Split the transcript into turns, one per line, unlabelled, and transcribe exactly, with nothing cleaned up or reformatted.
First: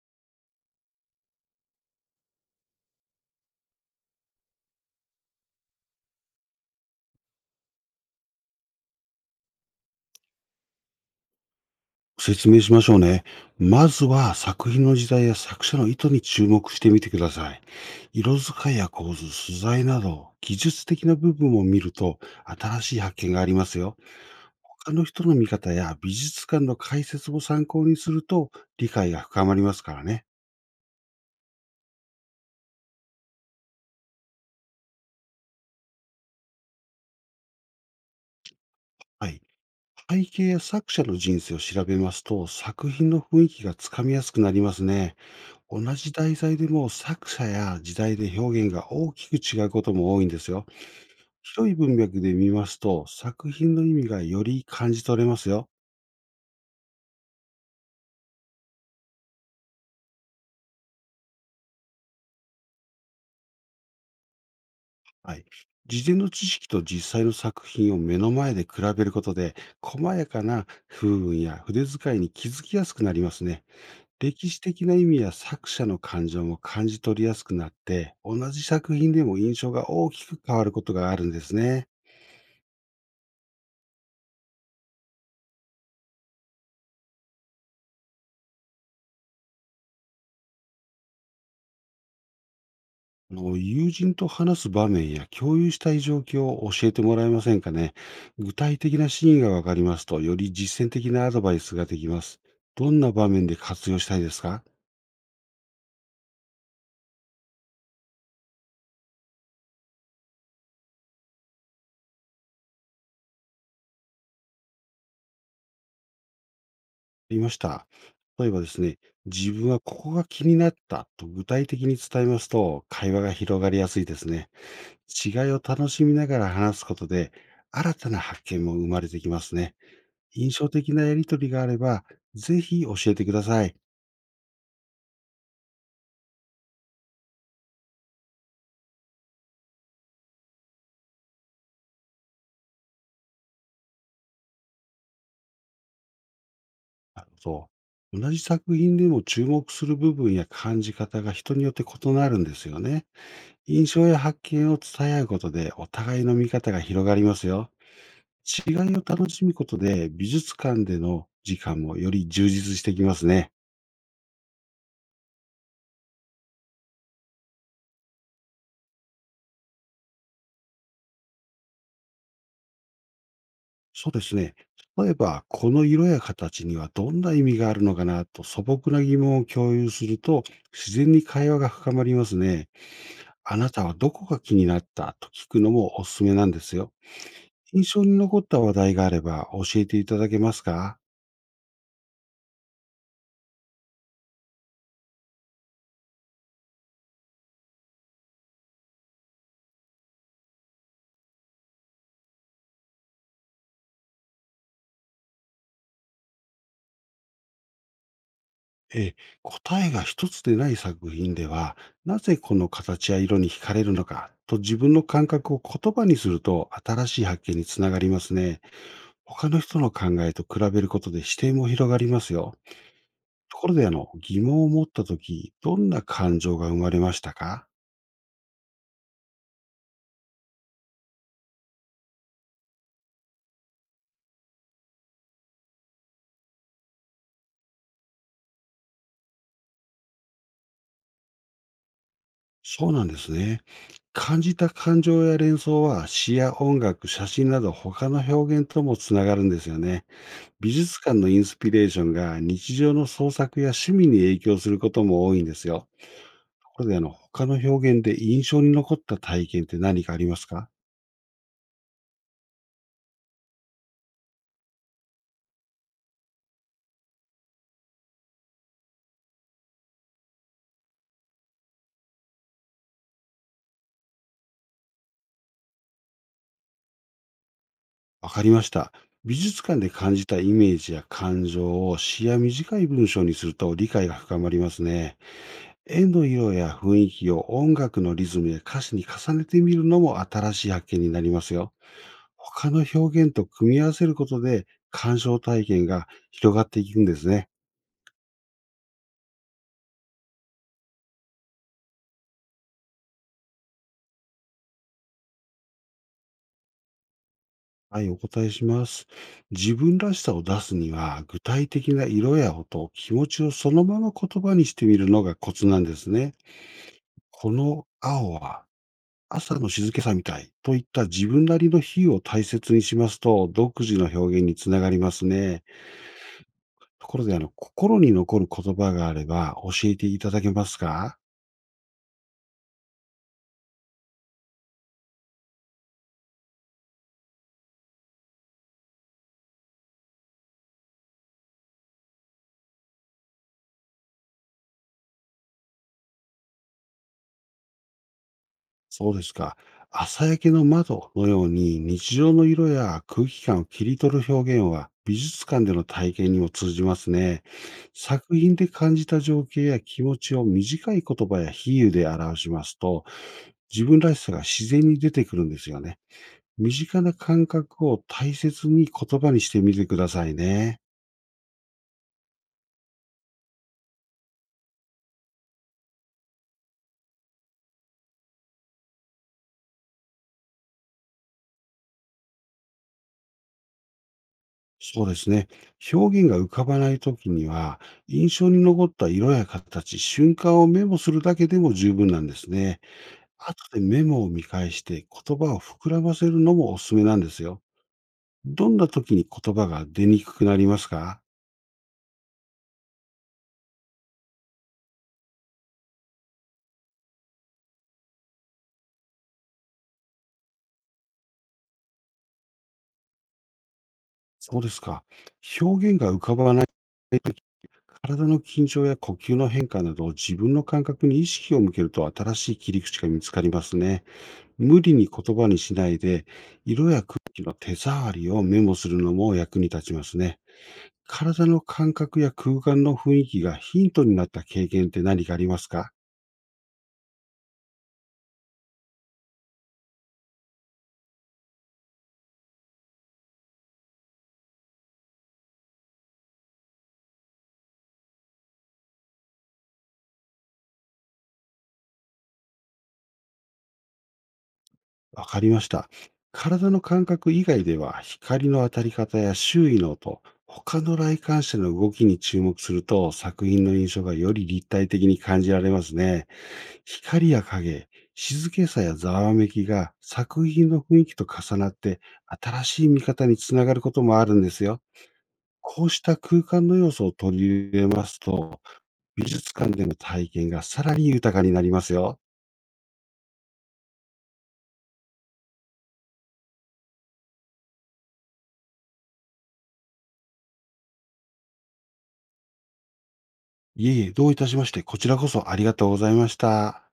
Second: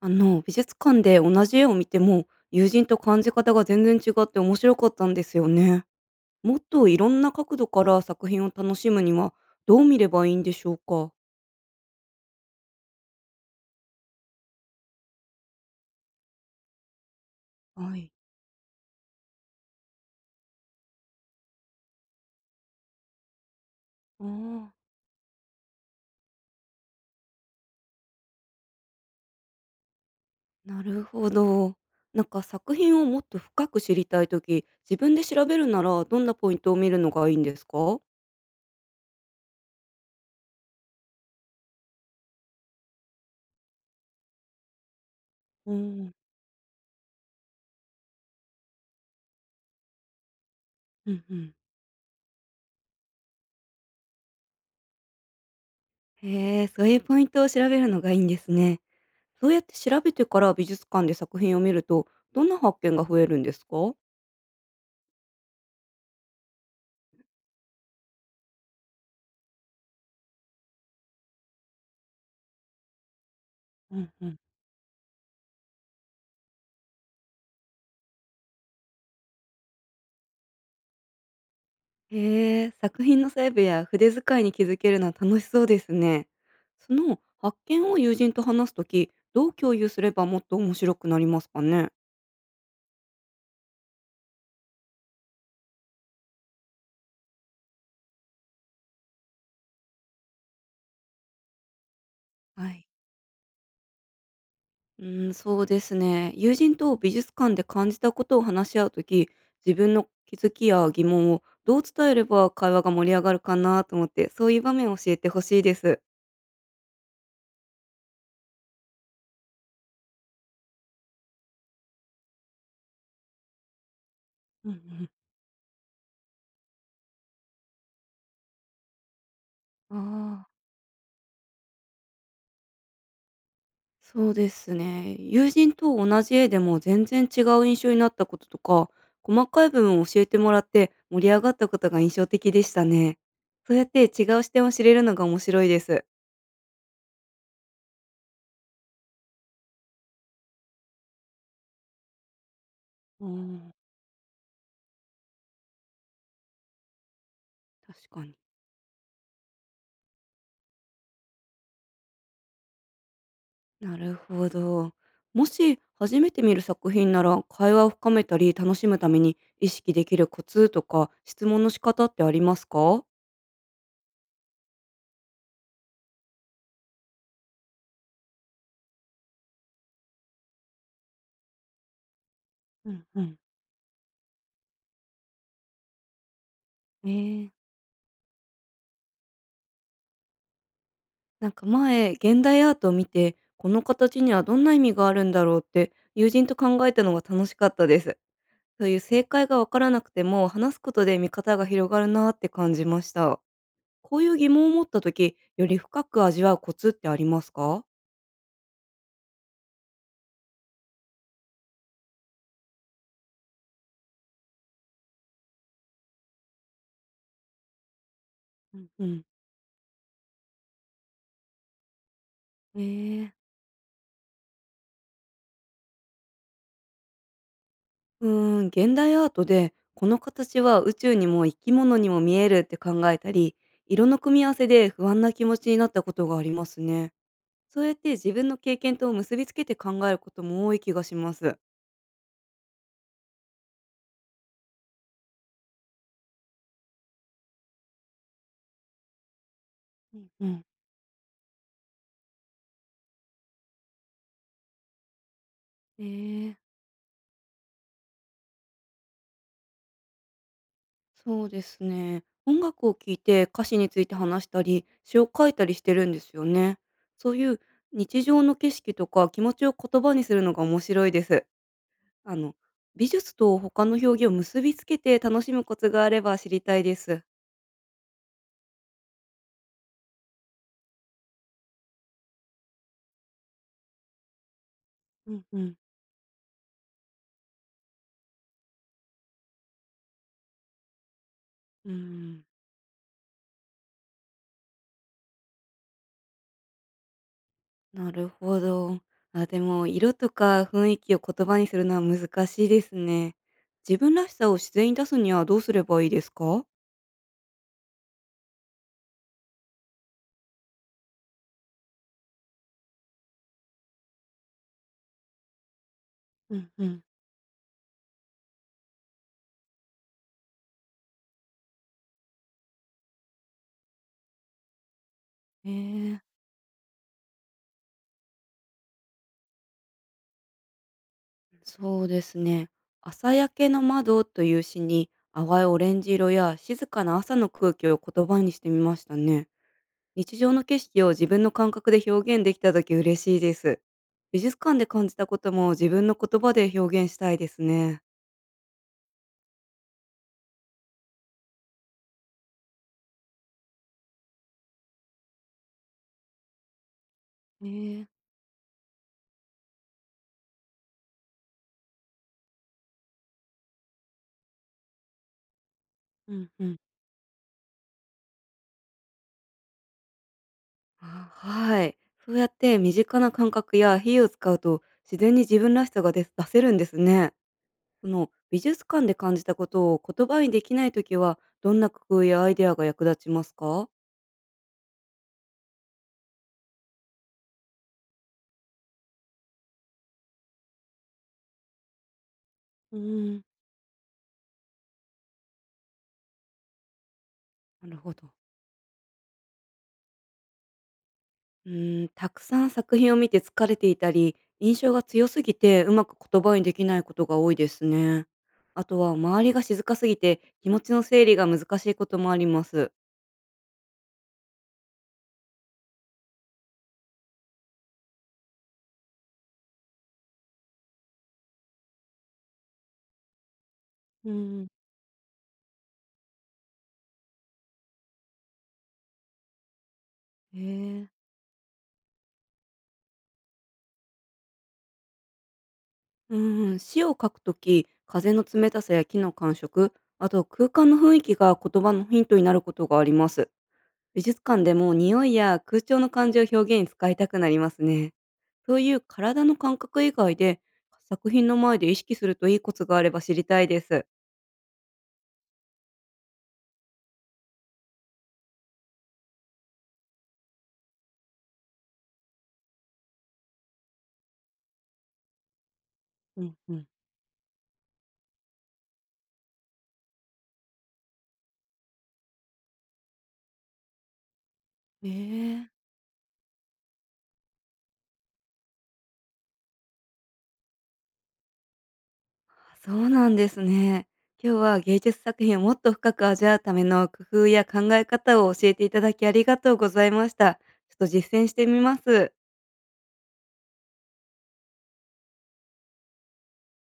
あの、美術館で同じ絵を見ても、友人と感じ方が全然違って面白かったんですよね。もっといろんな角度から作品を楽しむには、どう見ればいいんでしょうか？
説明しましょうね。まずは作品の時代や作者の意図に注目してみてください。
はい。
色使いや構図、素材など、技術的な部分を見ると新しい発見がありますよ。
ああ、
他の人の見方や美術館の解説も参考にすると理解が深まりますからね。
なるほど。なんか作品をもっと深く知りたいとき、自分で調べるならどんなポイントを見るのがいいんですか？
はい。背景や作者の人生を調べますと作品の雰囲気がつかみやすくなりますね。
う
同
ん。
じ題材でも作者や時代で表現が大きく違うことも多いんですよ。
うんうん。
広い文脈で見ますと、作品の意味がより感じ取れますよ。
へえ、そういうポイントを調べるのがいいんですね。そうやって調べてから美術館で作品を見ると、どんな発見が増えるんですか？
はい。事前の知識と実際の作品を目の前で比べることで、細やかな風雲や筆遣いに気づきやすくなりますね。
うんうん。
歴史的な意味や作者の感情も感じ取りやすくなって、同じ作品でも印象が大きく変わることがあるんですね。
へえ、作品の細部や筆遣いに気づけるのは楽しそうですね。その発見を友人と話すとき、どう共有すればもっと面白くなりますかね。
あの友人と話す場面や共有したい状況を教えてもらえませんかね。具体的なシーンがわかりますと、より実践的なアドバイスができます。
はい。
どんな場面で活用したいですか？あ
うーん、そうですね。友人と美術館で感じたことを話し合うとき、自分の気づきや疑問をどう伝えれば会話が盛り上がるかなと思って、そういう場面を教えてほしいです。
りました。例えばですね、自分はここが気になったと具体的に伝えますと、会話が広がりやすいですね。
うんうん。
違いを楽しみながら話すことで、新たな発見も生まれてきますね。
あ
印
あ。
象的なやりとりがあれば、ぜひ教えてください。
そうですね。友人と同じ絵でも全然違う印象になったこととか、細かい部分を教えてもらって盛り上がったことが印象的でしたね。そうやって違う視点を知れるのが面白いです。
なるほど。同じ作品でも注目する部分や感じ方が人によって異なるんですよね。
うん、
印象や発見を伝え合うことでお互いの見方が広がりますよ。
確かに、
違いを楽しむことで美術館での時間もより充実してきますね。
なるほど。もし初めて見る作品なら会話を深めたり楽しむために意識できるコツとか質問の仕方ってありますか？
そうですね。例えば、この色や形にはどんな意味があるのかなと素朴な疑問を共有すると自然に会話が深まりますね。
うんうん。
あなたはどこが気になったと聞くのもおすすめなんですよ。
ええ。
印象に残った話題があれば教えていただけますか？
なんか前、現代アートを見て、この形にはどんな意味があるんだろうって友人と考えたのが楽しかったです。そういう正解がわからなくても、話すことで見方が広がるなって感じました。こういう疑問を持った時、より深く味わうコツってありますか？
ええ、答えが一つでない作品では、なぜこの形や色に惹かれるのかと自分の感覚を言葉にすると新しい発見につながりますね。
うんうん。
他の人の考えと比べることで視点も広がりますよ。
えー、
ところであの、疑問を持ったとき、どんな感情が生まれましたか？
うーん、現代アートで、この形は宇宙にも生き物にも見えるって考えたり、色の組み合わせで不安な気持ちになったことがありますね。そうやって自分の経験と結びつけて考えることも多い気がします。
そうなんですね。感じた感情や連想は詩や音楽、写真など他の表現ともつながるんですよね。
うんうん。
美術館のインスピレーションが日常の創作や趣味に影響することも多いんですよ。
えー、
ところであの、他の表現で印象に残った体験って何かありますか？
そうですね。音楽を聴いて歌詞について話したり、詩を書いたりしてるんですよね。そういう日常の景色とか気持ちを言葉にするのが面白いです。あの、美術と他の表現を結びつけて楽しむコツがあれば知りたいです。
わかりました。美術館で感じたイメージや感情を詩や短い文章にすると理解が深まりますね。
うんうん。
絵の色や雰囲気を音楽のリズムや歌詞に重ねてみるのも新しい発見になりますよ。
うん。
他の表現と組み合わせることで鑑賞体験が広がっていくんですね。
なるほど。あ、でも色とか雰囲気を言葉にするのは難しいですね。自分らしさを自然に出すにはどうすればいいですか？
はい、お答えします。自分らしさを出すには、具体的な色や音、気持ちをそのまま言葉にしてみるのがコツなんですね。
うんうん。
この青は朝の静けさみたいといった自分なりの比喩を大切にしますと、独自の表現につながりますね。
ええ、
ところで、あの、心に残る言葉があれば教えていただけますか？
そうですね。朝焼けの窓という詩に淡いオレンジ色や静かな朝の空気を言葉にしてみましたね。日常の景色を自分の感覚で表現できた時嬉しいです。美術館で感じたことも自分の言葉で表現したいですね。
そうですか。朝焼けの窓のように日常の色や空気感を切り取る表現は美術館での体験にも通じますね。
ええ。
作品で感じた情景や気持ちを短い言葉や比喩で表しますと、自分らしさが自然に出てくるんですよね。
うんう
身
ん。
近な感覚を大切に言葉にしてみてくださいね。
あ、はい。そうやって身近な感覚や比喩を使うと自然に自分らしさが出す出せるんですね。その美術館で感じたことを言葉にできないときはどんな工夫やアイデアが役立ちますか？
そうですね。表現が浮かばないときには、印象に残った色や形、瞬間をメモするだけでも十分なんですね。
うーん、
後でメモを見返して言葉を膨らませるのもおすすめなんですよ。
なるほど。
どんな時に言葉が出にくくなりますか？
うーん、たくさん作品を見て疲れていたり、印象が強すぎてうまく言葉にできないことが多いですね。あとは周りが静かすぎて気持ちの整理が難しいこともあります。
そうですか。表現が浮かばない時、体の緊張や呼吸の変化など自分の感覚に意識を向けると新しい切り口が見つかりますね。
うん、
無理に言葉にしないで、色や空気の手触りをメモするのも役に立ちますね。
へえ。
体の感覚や空間の雰囲気がヒントになった経験って何かありますか？
うーん、詩を書くとき、風の冷たさや木の感触、あと空間の雰囲気が言葉のヒントになることがあります。美術館でも匂いや空調の感じを表現に使いたくなりますね。そういう体の感覚以外で作品の前で意識するといいコツがあれば知りたいです。
わかりました。体の感覚以外では、光の当たり方や周囲の音、他の来館者の動きに注目すると、作品の印象がより立体的に感じられますね。
うんうん。
光や影、静けさやざわめきが作品の雰囲気と重なって、新しい見方につながることもあるんですよ。
え
こ
え。
うした空間の要素を取り入れますと、美術館での体験がさらに豊かになりますよ。
あ、そうなんですね。今日は芸術作品をもっと深く味わうための工夫や考え方を教えていただきありがとうございました。ちょっと実践してみます。
いえいえ、どういたしまして、こちらこそありがとうございました。